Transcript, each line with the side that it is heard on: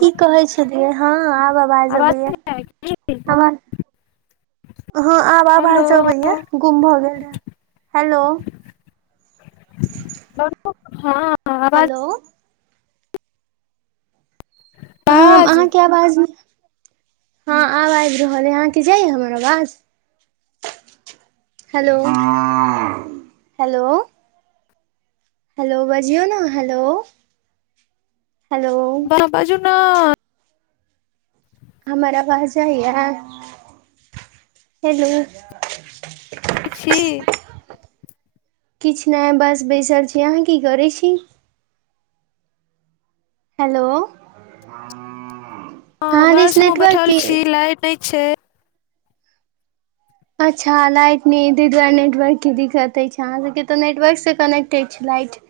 right: की कहै छेलीयै हँ आब आवाज
left: नहि
right: अबैया।
left: जाय की
right: हँ आब
left: हेलो
right: आबज अबैया गुम भऽ गेल रहै। हेलो
left: [unintelligible] ह।
right: हेलो। हम
left: बाज
right: अहाँके आवाज हँ आब आइब रहल आय, अहाँके जाइया हमर आवाज? Hello, hello. हेलो बजियौ ना हेलो - हेलो।
left: ह - ह बाजू न।
right: हमर अवाज जाइए हेलो। [unintelligible]
left: ठीक छी।
right: किछ नै बस बैसल छी। अहाँ की करै छी? हेलो।
left: ह
right: अहाँ दिस
left: बस हमहूं
right: नेटवर्क
left: बैठल
right: के
left: छी लाइट नै छै।
right: अच्छा लाइट नै अइ, तै दूआरे नेटवर्क के दिक्कत ऐछ अहाँ सबके, तऽ नेटवर्क से कनेक्टेड छै लाइट।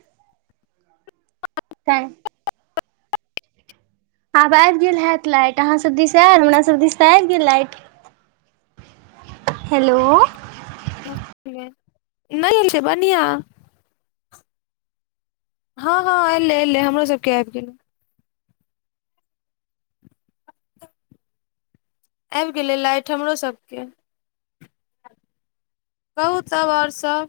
right: तै। आब ऐब गेल हैत लाइट, अहाँ सब दिस ऐल, हमरा सब दिश त ऐब गेल लाइट। हेलो।
left: नै छै बनियाह। ह - ह एले - एले हमरो सबके ऐब गेलै। ऐब गेलै लाइट हमरो सबके। कहू तब और सब?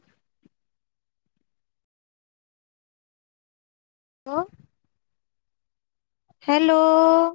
left: हेलो। हेलोअ।